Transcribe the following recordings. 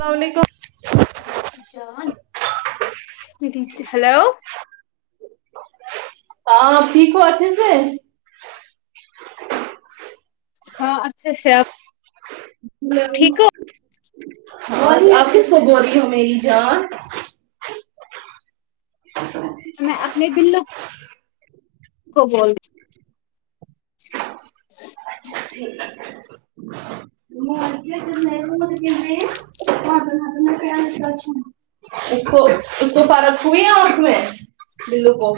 السلام علیکم ماما کی جان ہیلو ہاں ٹھیک ہو اچھے سے ہاں اچھے سے آپ ٹھیک ہو ہیلو اور آپ کس کو بول رہی ہو میری جان [inaudible] میں اپنے بلو کو بول اچھا ٹھیک ہے ج [inaudible] ا [unintelligible] نہیں [unintelligible] ب نہیں ہ ہ میں [unintelligible] چ اس کو اس کو پرکھ ہوئی نا اس میں بلو کو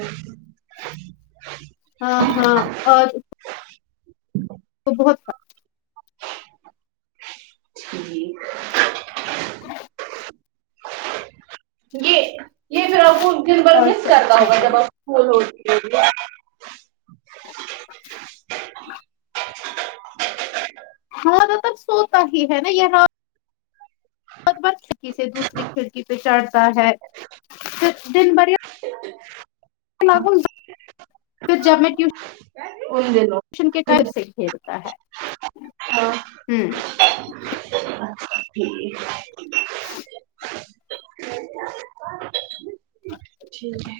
ہاں ہاں اور تو بہت جی ہاں یہ یہ پھر آپ کو دن بھر اور مس تو کرنا اچھا ہوگا ہے جب آپ پول ہو [inaudible] ہاں واں پر سوتا ہی ہے نا یہاں ب چ کسی سے دوسری کھڑکی پہ چڑھتا ہے دن بھر یہ [inaudible] [unintelligible] جب میں ٹیوش ان دنوں جن کے ٹائپ سے کھیلتا ہے ہاں ٹھیک [inaudible] ٹھیک ہے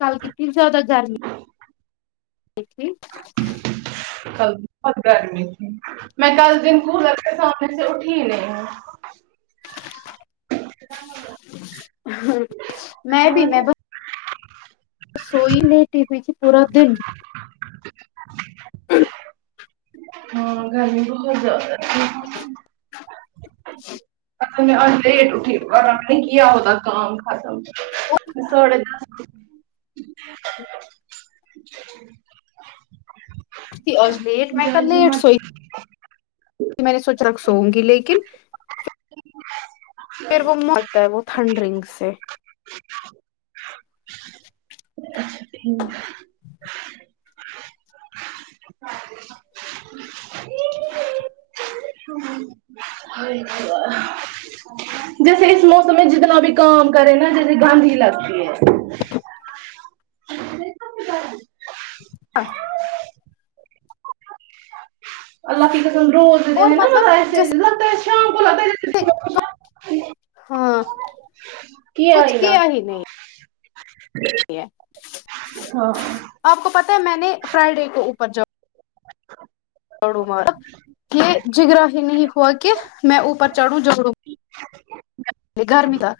کل کتنی زیادہ گرمی تھی کل بہت گرمی تھی میں کل دن کولر کے سامنے سے اٹھی ہی نہیں ہوں ہاں میں بھی میں ب سوئی لے ٹی ہوئی تھی پورا دن [inaudible] ہاں گھر بہت زیادہ اصل میں آج لیٹ اٹھی اور رات میں کیا ہوتا کام ختم ساڑھے دس اٹھی آج لیٹ میں کل لیٹ سوئی [inaudible] میں نے سوچ رکھ سوں گی لیکن پھر وہ مرتا ہے وہ تھنڈرنگ سے سنگ [inaudible] [inaudible] تو جیسے اس موسم میں جتنا بھی کام کرے نا جیسے گند ہی لگتی ہے ہاں اللہ کی قسم روز د اور دیے نا مطلب ایسے جیسے لگتا ہے شام کو [unintelligible] ہاں کچھ کیا ہی نہیں [inaudible] ہاں آپ کو پتہ ہے میں نے فرائیڈے کو اوپر جب جھگڑو مت یہ جگرا ہی نہیں ہوا کہ میں اوپر چڑھوں جھگڑوں یہ گرمی نہ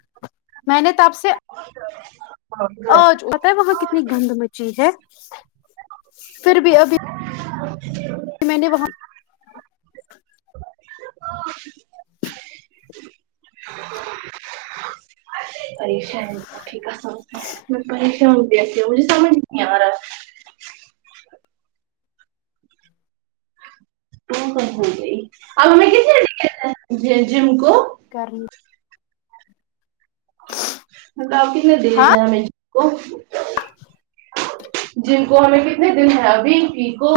میں نے تب سے [inaudible] آج بتہ ہے وہاں کتنی گند مچی ہے پھر بھی ابھی [inaudible] میں نے وباں پریشان ٹھیکا سمجھتے میں پریشان ہوں مجھے سمجھ نہیں آ رہا تو کب ہو گئی آج بھی [unintelligible] گئے تھے جم کو کرنی ہاں [unintelligible] [inaudible] جن کو ہمیں کتنے دن ہے ابھی ٹھیک ہو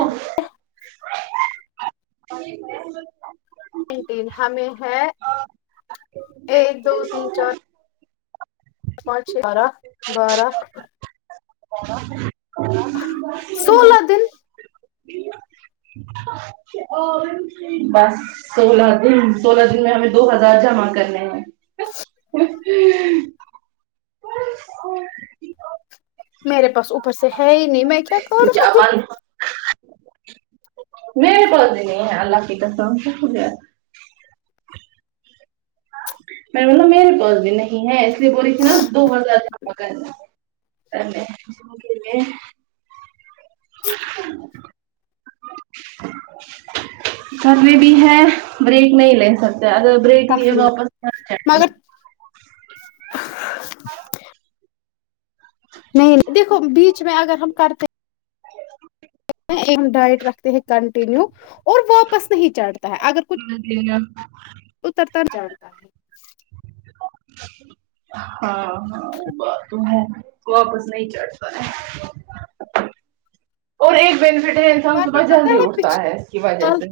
[inaudible] ہمیں ہے ایک دو تین چار پانچ چھ بارہ بارہ [inaudible] سولہ دن [inaudible] بس سولہ دن سولہ دن میں ہمیں دو ہزار جمع کرنے ہیں [inaudible] [inaudible] میرے پاس اوپر سے ہے ہی نہیں میں کیا کروں [inaudible] میرے پاس نہیں ہے اللہ کی قسم میرے پاس بھی نہیں ہے اس لیے بول رہی تھی نا دو ہزار زیادہ کرنا [inaudible] کبھی بھی ہے بریک نہیں لے سکتے اگر بریک لیے تفریح واپس جائیں مگر نہیں نہیں دیکھو بیچ میں اگر ہم کرتے ہ [inaudible] یہ ڈائیٹ رکھتے ہیں کنٹینیو اور واپس نہیں چڑھتا ہے اگر کچھ گے اتر تر جانتا ہے ہاں ہاں بات تو ہے واپس نہیں چڑھتا ہے اور ایک بینیفٹ ہے انسان ورنہ صبح پتا جلدی اٹھتا پچھلے ہے اس کی وجہ سال سے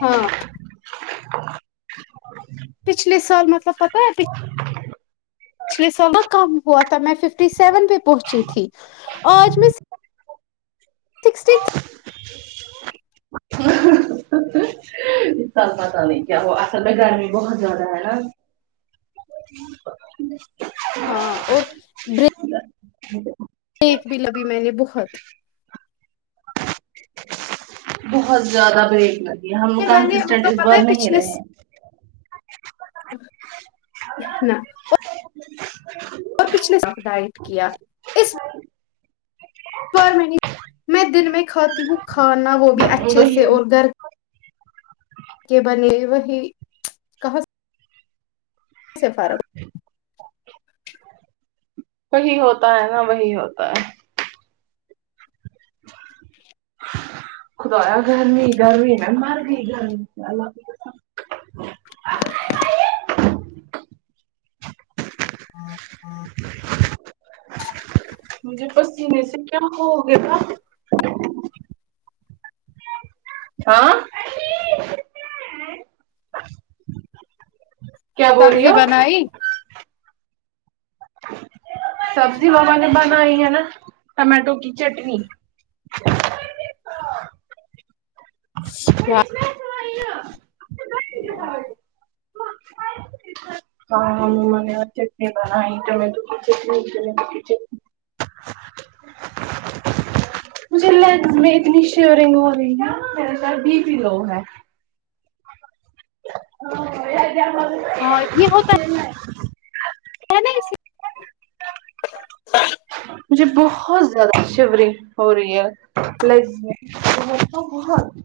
ہاں [inaudible] پچھلے سال مطلب پتا ہے پ پچھلے سال کم ہوا تھا میں ففٹی سیون پہ پہنچی تھی آج میں سکسٹی [inaudible] پتہ نہیں کیا وہ اصل میں گرمی بہت زیادہ ہے نا ہاں اور بریک [unintelligible] ایک بھی لبھی میں نے بہت بہت زیادہ بریک لگی ہم لوگ میں نے کنسسٹینٹ مطلب اس پتا بار نہیں رہے ہے نا اور پچھلے سال ڈائیٹ کیا پر میں نہیں میں دن میں کھاتی ہوں کھانا وہ بھی اچھے وہی سے اور گھر کہ بنے ایون ہی سے فرق ہو وہی ہوتا ہے نا وہی ہوتا ہے [inaudible] خدا گرمی گرمی میں مر گئی گرمی اللہ مجھے پسینے سے کیا ہو گیا تھا ہاں کیا بول رہی سبزی ہو بنائی سبزی بنا بنائی ہے نا ٹماٹو کی چٹنی [unintelligible] ہاں ہم نے آج چٹنی بنائی ٹماٹو کی چٹنی ٹماٹو کی چٹنی مجھے لینس میں اتنی شیورنگ ہو گئی نا میرا اتنا بی پی لو ہے ہاں ہاں [unintelligible] پتا نہیں مجھے بہت زیادہ شیفرنگ ہو رہی ہے [unintelligible] وہ تو بہت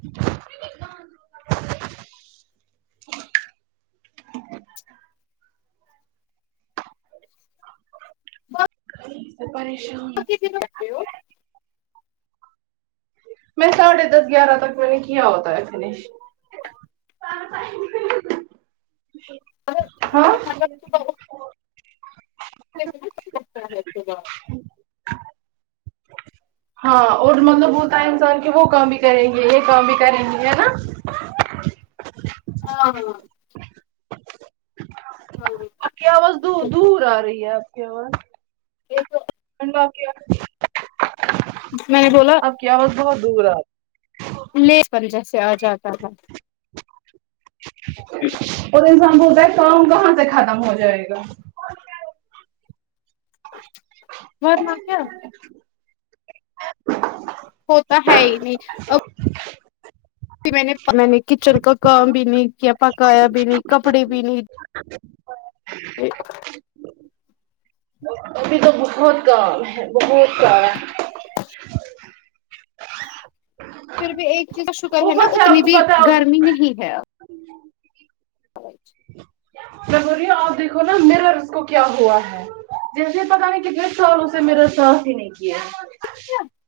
پریشان ہوں [unintelligible] میں ساڑھے دس گیارہ تک میں نے کیا ہوتا ہے فنش ہاں [unintelligible] [unintelligible] ہاں اور مطلب ہوتا ہے انسان کی وہ کام بھی کریں گے یہ کام بھی کریں گے ہے نا ہاں [unintelligible] آپ کی آواز دوں دور آ رہی ہے آپ کی آواز دیکھو [unintelligible] میں نے بولا آپ کی اواز بہت دور ہے نہیں پر ادھر سے آجاتا تھا اور انسان بولتا ہے کام کہاں سے ختم ہو جائے گا [unintelligible] وہ تو ہے ہی نہیں کی میں نے میں نے کچن کا کام بھی نہیں کیا پکایا بھی نہیں کپڑے بھی نہیں کے ابھی تو بہت کام ہے بہت کام ہے پھر بھی ایک چیز کا شکر ہے نا اوپر سے اتنی آپ کو بھی پتا گرمی نہیں ہے اب [unintelligible] کیا بول رہی ہو آپ دیکھو نا [unintelligible] کو کیا ہوا ہے جیسے پتا نہیں کتنے سالو سے مرر صاف ہی نہیں کیا [unintelligible]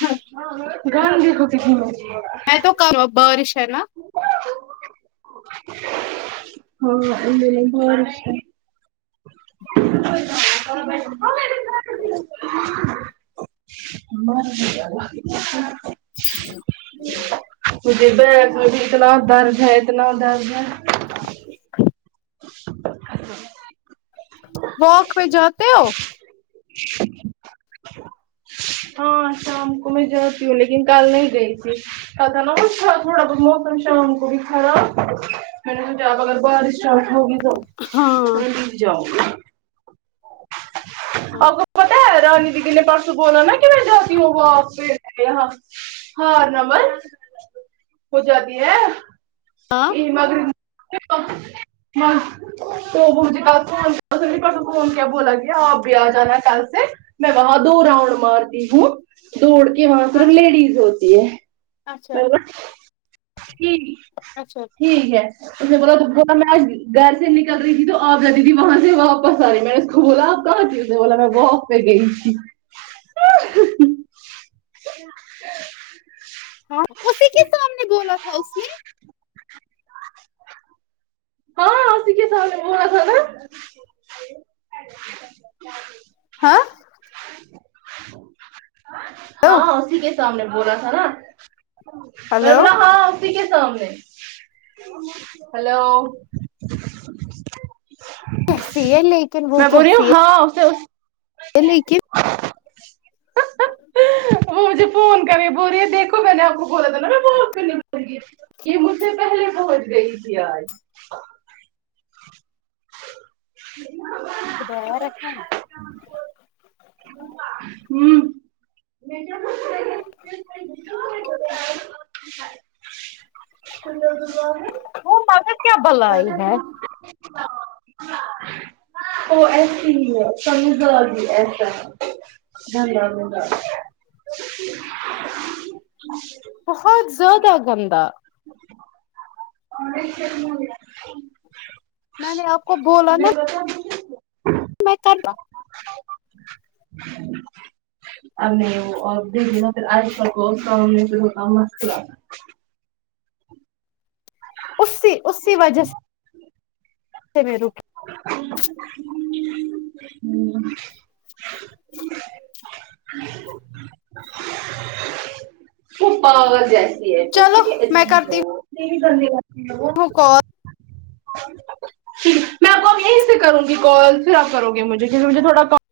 ہاں گان دی کوتی ک م [unintelligible] میں تو کرو بارش ہے نہ ہاں ا بہ [unintelligible] ہمار [unintelligible] مجھے درد میں بھی اتنا درد ہے اتنا درد ہے واک پہ جاتے ہو ہاں شام کو میں جاتی ہوں لیکن کل نہیں گئی تھی پتہ نا وہ تھوڑا بہت موسم شام گو بھی خراب کرنٹ جاےگا اگر بارش اسٹارٹ ہوگی تو ہاں نہیں جاؤ گا آپ ہاں کو پتہ ہے رانی دی دی نے پرسوں بولا نا کہ میں جاتی ہوں واک پے ہاں نمد ہو جاتی ہے یہ مغم تو [unintelligible] ہا تو مجھے کھا تھا کے بولا تھا کے پرسو فون کیا بولا کیا اپ بھی آ جانا کل سے میں وہاں دو راؤنڈ مارتی ہوں دوڑ کے وہاں صرف اچھا لیڈیز ہوتی ہے اچھا ہے نہ ٹھیک ہے اچھا ٹھیک ہے اس نے بولادیکھو میں آج گھر سے نکل رہی تھی تو آپ جاتی تھی وہاں سے واپس آ رہی میں نے اس کو بولا کھا گیی میں نے بولا واک پہ گیی تھی ہاں اسی کے سامنے بولا تھا اس نے ہا اسی کے سامنے بولا تھا نہ ہاں ہلو ہاں ہاں اسی کے سامنے بولا تھا نا میں نے ہلو بولا ہا اسی کے سامنے ہیلو کیسی ہے لیکن وہ میں بول رہی ہوں کیسی ہاں اسے لیکن مجھے فون کرے بول رہی ہے دیکھو میں نے آپ کو بولا تھا نہ میں واک کرنے گیی تھی یہ مجھسے پھلے پہنچ گیی تھی آج ہاں یہ باہر رکھا امم م [unintelligible] وہ مگر کیا بلائی ہے [unintelligible] وہ ایسی ہی ہے سمجھدار ہی ایسا ہے ج م [unintelligible] بہت زیادہ گندا جچ [inaudible] م م [unintelligible] میں نے آپ کو بولا نا [unintelligible] میں کرنا [unintelligible] فومے ہاؤس کو اسی اسی وجہ سے سے میرے امم امم پورے پاگل جیسے ہے وہ چلو تھوڑی میں عجیب کرتی ہے وہ ہوں کال [unintelligible] ٹھیک میں آپ کو تھوڑی دیر سا کروں گی کال پھر آپ کرو گے مجھے کیونکہ مجھے تھوڑا کام